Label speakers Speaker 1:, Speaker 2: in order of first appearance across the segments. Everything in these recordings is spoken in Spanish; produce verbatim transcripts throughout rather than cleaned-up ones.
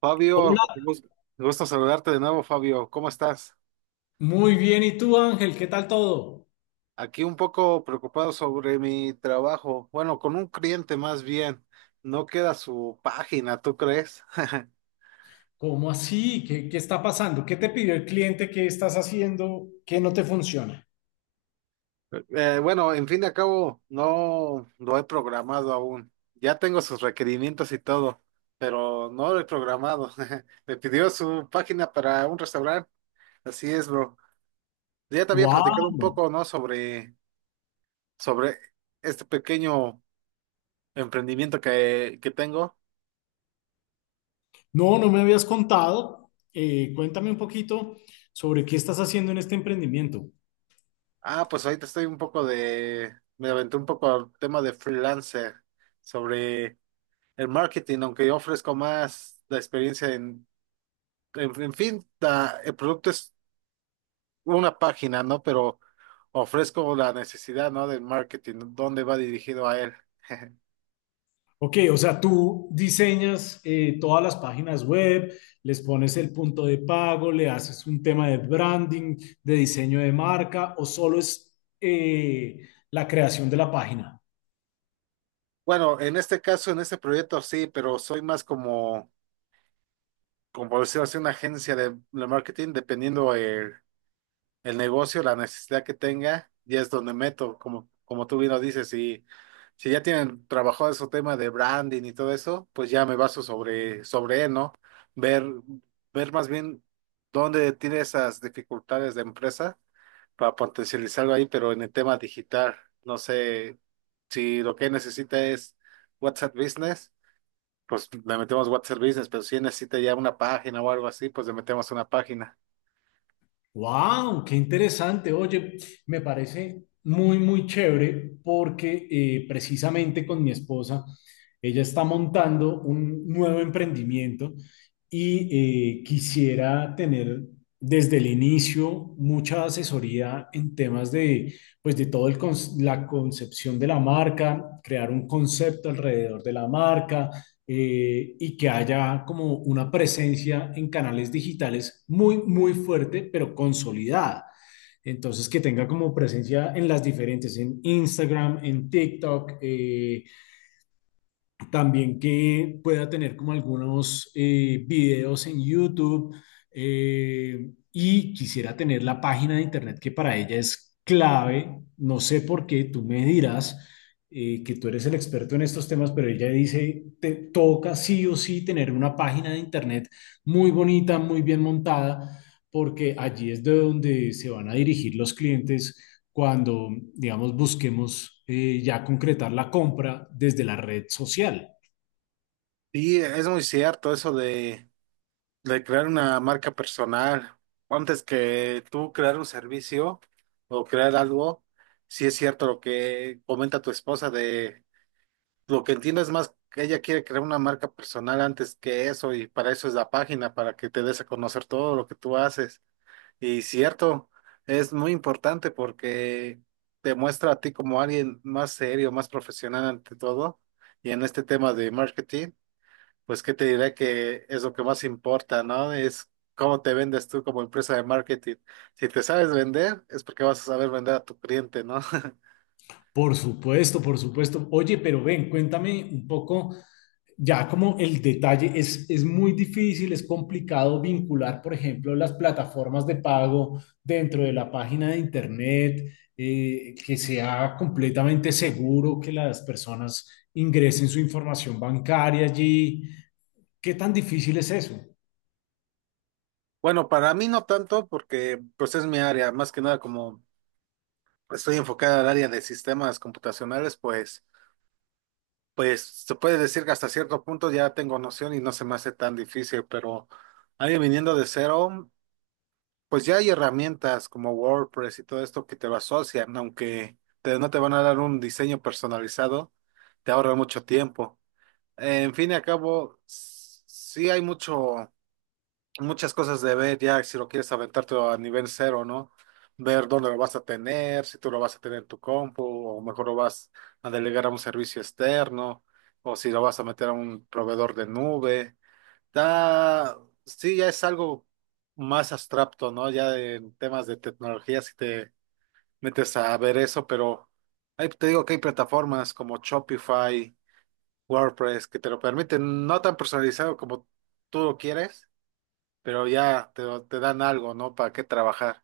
Speaker 1: Fabio,
Speaker 2: Hola,
Speaker 1: un gus- gusto saludarte de nuevo, Fabio. ¿Cómo estás?
Speaker 2: muy bien. ¿Y tú, Ángel? ¿Qué tal todo?
Speaker 1: Aquí un poco preocupado sobre mi trabajo. Bueno, con un cliente más bien. No queda su página, ¿tú crees?
Speaker 2: ¿Cómo así? ¿Qué, qué está pasando? ¿Qué te pidió el cliente? ¿Qué estás haciendo? ¿Qué no te funciona?
Speaker 1: Eh, bueno, en fin de cabo, no lo he programado aún. Ya tengo sus requerimientos y todo, pero no lo he programado. Me pidió su página para un restaurante. Así es, bro. Ya te había platicado un
Speaker 2: Wow.
Speaker 1: poco, ¿no? Sobre, sobre este pequeño emprendimiento que, que tengo.
Speaker 2: No, no me habías contado. Eh, cuéntame un poquito sobre qué estás haciendo en este emprendimiento.
Speaker 1: Ah, pues ahorita estoy un poco de, me aventé un poco al tema de freelancer sobre el marketing, aunque yo ofrezco más la experiencia en, en, en fin, la- el producto es una página, ¿no? Pero ofrezco la necesidad, ¿no? Del marketing, dónde va dirigido a él.
Speaker 2: Ok, o sea, tú diseñas eh, todas las páginas web, les pones el punto de pago, le haces un tema de branding, de diseño de marca, o solo es eh, la creación de la página.
Speaker 1: Bueno, en este caso, en este proyecto sí, pero soy más como, como, por decirlo así, una agencia de, de marketing, dependiendo el negocio, la necesidad que tenga, ya es donde meto, como, como tú bien lo dices, si, si, ya tienen trabajado su tema de branding y todo eso, pues ya me baso sobre, sobre, él, ¿no? Ver, ver más bien dónde tiene esas dificultades de empresa para potencializarlo ahí, pero en el tema digital, no sé si lo que necesita es WhatsApp Business, pues le metemos WhatsApp Business, pero si necesita ya una página o algo así, pues le metemos una página.
Speaker 2: Wow, qué interesante. Oye, me parece muy, muy chévere porque eh, precisamente con mi esposa, ella está montando un nuevo emprendimiento y eh, quisiera tener desde el inicio mucha asesoría en temas de, pues, de todo el cons- la concepción de la marca, crear un concepto alrededor de la marca, eh, y que haya como una presencia en canales digitales muy, muy fuerte, pero consolidada. Entonces, que tenga como presencia en las diferentes, en Instagram, en TikTok, eh, también que pueda tener como algunos eh, videos en YouTube, eh, y quisiera tener la página de internet, que para ella es clave. No sé por qué, tú me dirás, eh, que tú eres el experto en estos temas, pero ella dice, te toca sí o sí tener una página de internet muy bonita, muy bien montada, porque allí es de donde se van a dirigir los clientes cuando, digamos, busquemos eh, ya concretar la compra desde la red social.
Speaker 1: Y es muy cierto eso de de crear una marca personal, antes que tú crear un servicio o crear algo, si es cierto lo que comenta tu esposa de lo que entiendo es más que ella quiere crear una marca personal antes que eso y para eso es la página, para que te des a conocer todo lo que tú haces. Y cierto, es muy importante porque te muestra a ti como alguien más serio, más profesional ante todo. Y en este tema de marketing. Pues qué te diré que es lo que más importa, ¿no? Es cómo te vendes tú como empresa de marketing. Si te sabes vender, es porque vas a saber vender a tu cliente, ¿no?
Speaker 2: Por supuesto, por supuesto. Oye, pero ven, cuéntame un poco, ya como el detalle, es, es muy difícil, es complicado vincular, por ejemplo, las plataformas de pago dentro de la página de Internet, eh, que sea completamente seguro que las personas ingresen su información bancaria allí. ¿Qué tan difícil es eso?
Speaker 1: Bueno, para mí no tanto porque pues es mi área, más que nada como estoy enfocada al área de sistemas computacionales, pues pues se puede decir que hasta cierto punto ya tengo noción y no se me hace tan difícil, pero alguien viniendo de cero pues ya hay herramientas como WordPress y todo esto que te lo asocian, aunque te- no te van a dar un diseño personalizado, te ahorra mucho tiempo. En fin y al cabo, s- sí hay mucho, muchas cosas de ver ya si lo quieres aventarte a nivel cero, ¿no? Ver dónde lo vas a tener, si tú lo vas a tener en tu compu, o mejor lo vas a delegar a un servicio externo, o si lo vas a meter a un proveedor de nube. Da, sí, ya es algo más abstracto, ¿no? Ya en temas de tecnología, si te metes a ver eso, pero ahí te digo que hay plataformas como Shopify, WordPress, que te lo permiten, no tan personalizado como tú lo quieres, pero ya te, te dan algo, ¿no? Para qué trabajar.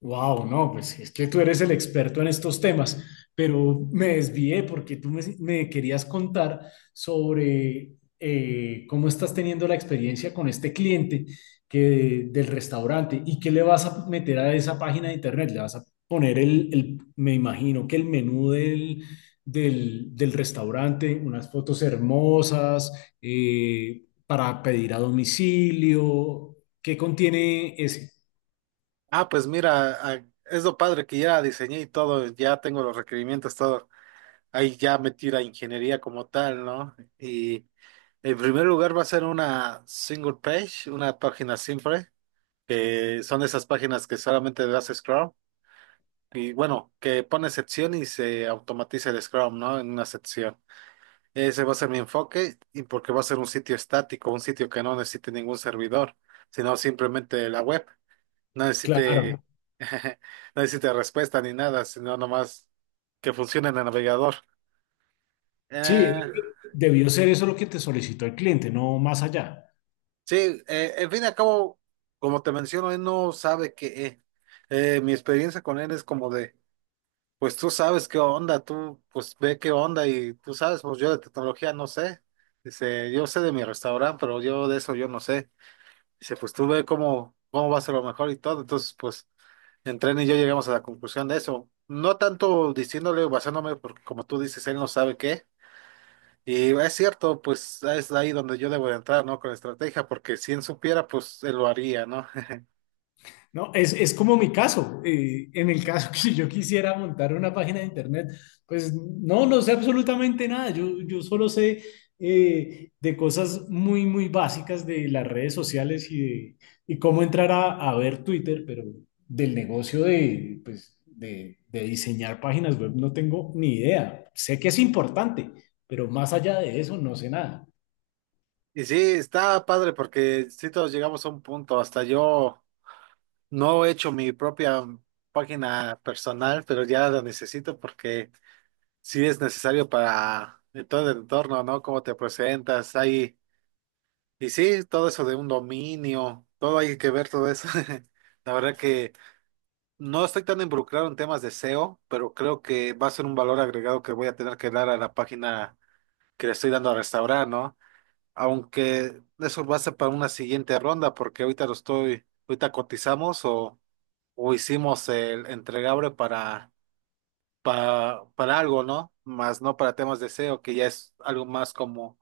Speaker 2: Wow, no, pues es que tú eres el experto en estos temas, pero me desvié porque tú me, me querías contar sobre eh, cómo estás teniendo la experiencia con este cliente que, del restaurante, y qué le vas a meter a esa página de internet. Le vas a poner el, el- me imagino que el menú del, del, del restaurante, unas fotos hermosas, eh, para pedir a domicilio. ¿Qué contiene ese?
Speaker 1: Ah, pues mira, ah, es lo padre que ya diseñé y todo, ya tengo los requerimientos, todo. Ahí ya metí la ingeniería como tal, ¿no? Y en primer lugar va a ser una single page, una página simple, que son esas páginas que solamente le das scroll. Y bueno, que pone sección y se automatiza el scroll, ¿no? En una sección. Ese va a ser mi enfoque y porque va a ser un sitio estático, un sitio que no necesite ningún servidor, sino simplemente la web. No necesite,
Speaker 2: Claro.
Speaker 1: no necesite respuesta ni nada, sino nomás que funcione en el navegador.
Speaker 2: Sí,
Speaker 1: Eh,
Speaker 2: debió ser eso lo que te solicitó el cliente, no más allá.
Speaker 1: Sí, eh, en fin y al cabo, como te menciono, él no sabe qué. eh. Eh, mi experiencia con él es como de, pues tú sabes qué onda, tú pues ve qué onda y tú sabes, pues yo de tecnología no sé. Dice, yo sé de mi restaurante, pero yo de eso yo no sé. Dice, pues tú ve cómo, cómo va a ser lo mejor y todo. Entonces, pues entre él y yo llegamos a la conclusión de eso. No tanto diciéndole o basándome, porque como tú dices, él no sabe qué. Y es cierto, pues es ahí donde yo debo de entrar, ¿no? Con estrategia, porque si él supiera, pues él lo haría, ¿no?
Speaker 2: No, es, es como mi caso. Eh, en el caso que yo quisiera montar una página de internet, pues no, no sé absolutamente nada. Yo, yo solo sé eh, de cosas muy, muy básicas de las redes sociales y, de, y cómo entrar a, a ver Twitter, pero del negocio de, pues, de, de diseñar páginas web, no tengo ni idea. Sé que es importante, pero más allá de eso no sé nada.
Speaker 1: Y sí, está padre, porque si todos llegamos a un punto, hasta yo no he hecho mi propia página personal, pero ya la necesito porque sí es necesario para eh, todo el entorno, ¿no? Cómo te presentas, ahí. Y sí, todo eso de un dominio, todo hay que ver todo eso. La verdad no estoy tan involucrado en temas de seo, pero creo que va a ser un valor agregado que voy a tener que dar a la página que le estoy dando a restaurar, ¿no? Aunque eso va a ser para una siguiente ronda, porque ahorita lo estoy, ahorita cotizamos o, o, hicimos el entregable para, para, para algo, ¿no? Más no para temas de seo, que ya es algo más como,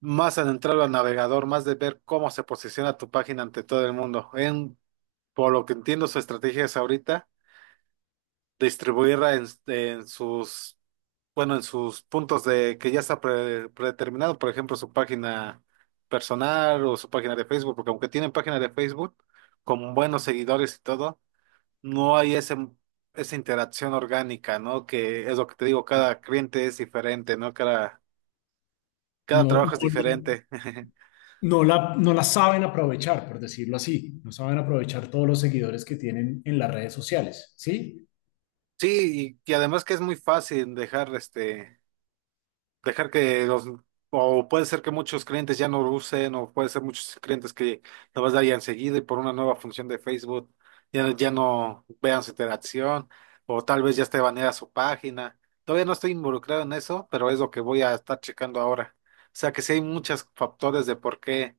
Speaker 1: más adentrado al navegador, más de ver cómo se posiciona tu página ante todo el mundo. En, por lo que entiendo, su estrategia es ahorita. Distribuir en, en sus, bueno, en sus puntos de que ya está pre- predeterminado, por ejemplo, su página personal o su página de Facebook, porque aunque tienen página de Facebook con buenos seguidores y todo, no hay ese, esa interacción orgánica, ¿no? Que es lo que te digo, cada cliente es diferente, ¿no? Cada, cada,
Speaker 2: No,
Speaker 1: trabajo es
Speaker 2: no,
Speaker 1: diferente.
Speaker 2: no la, no la saben aprovechar, por decirlo así. No saben aprovechar todos los seguidores que tienen en las redes sociales, ¿sí?
Speaker 1: Sí, y, y, además que es muy fácil dejar este dejar que los, o puede ser que muchos clientes ya no lo usen, o puede ser muchos clientes que lo vas a dar ya enseguida y por una nueva función de Facebook ya, ya no vean su interacción, o tal vez ya esté baneada su página. Todavía no estoy involucrado en eso, pero es lo que voy a estar checando ahora. O sea que sí hay muchos factores de por qué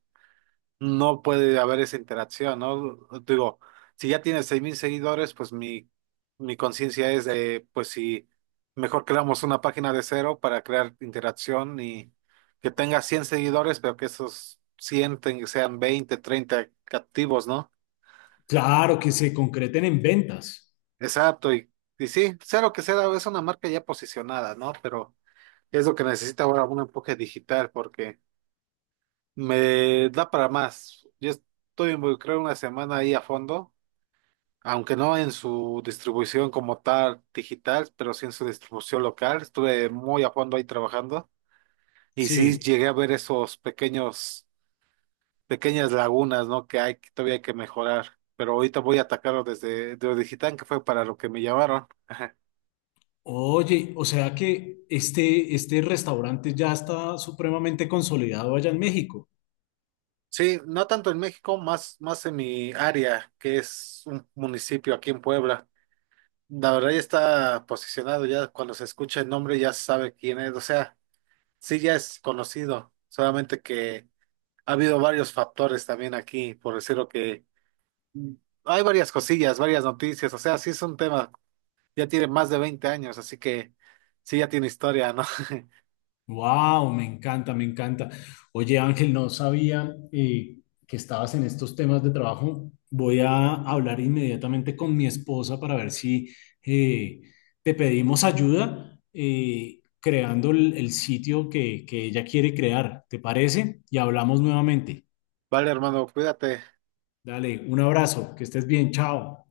Speaker 1: no puede haber esa interacción, ¿no? Digo, si ya tienes seis mil seguidores, pues mi, mi, conciencia es de, pues si mejor creamos una página de cero para crear interacción y que tenga cien seguidores, pero que esos cien ten- sean veinte, treinta activos, ¿no?
Speaker 2: Claro, que se concreten en ventas,
Speaker 1: Exacto, y, y sí, cero que sea, es una marca ya posicionada, ¿no? Pero es lo que necesita ahora un empuje digital porque me da para más. Yo estoy involucrado una semana ahí a fondo aunque no en su distribución como tal digital, pero sí en su distribución local. Estuve muy a fondo ahí trabajando y sí
Speaker 2: sí.
Speaker 1: llegué a ver esos pequeños, pequeñas lagunas, ¿no? Que hay, que todavía hay que mejorar. Pero ahorita voy a atacarlo desde de lo digital, que fue para lo que me llamaron. Ajá.
Speaker 2: Oye, o sea que este, este restaurante ya está supremamente consolidado allá en México.
Speaker 1: Sí, no tanto en México, más, más, en mi área, que es un municipio aquí en Puebla. La verdad ya está posicionado, ya cuando se escucha el nombre ya se sabe quién es, o sea, sí ya es conocido, solamente que ha habido varios factores también aquí, por decirlo que mm, hay varias cosillas, varias noticias, o sea, sí es un tema, ya tiene más de veinte años, así que sí ya tiene historia, ¿no?
Speaker 2: Wow, me encanta, me encanta. Oye, Ángel, no sabía eh, que estabas en estos temas de trabajo. Voy a hablar inmediatamente con mi esposa para ver si eh, te pedimos ayuda eh, creando el, el sitio que, que ella quiere crear. ¿Te parece? Y hablamos nuevamente.
Speaker 1: Vale, hermano, cuídate.
Speaker 2: Dale, un abrazo, que estés bien, chao.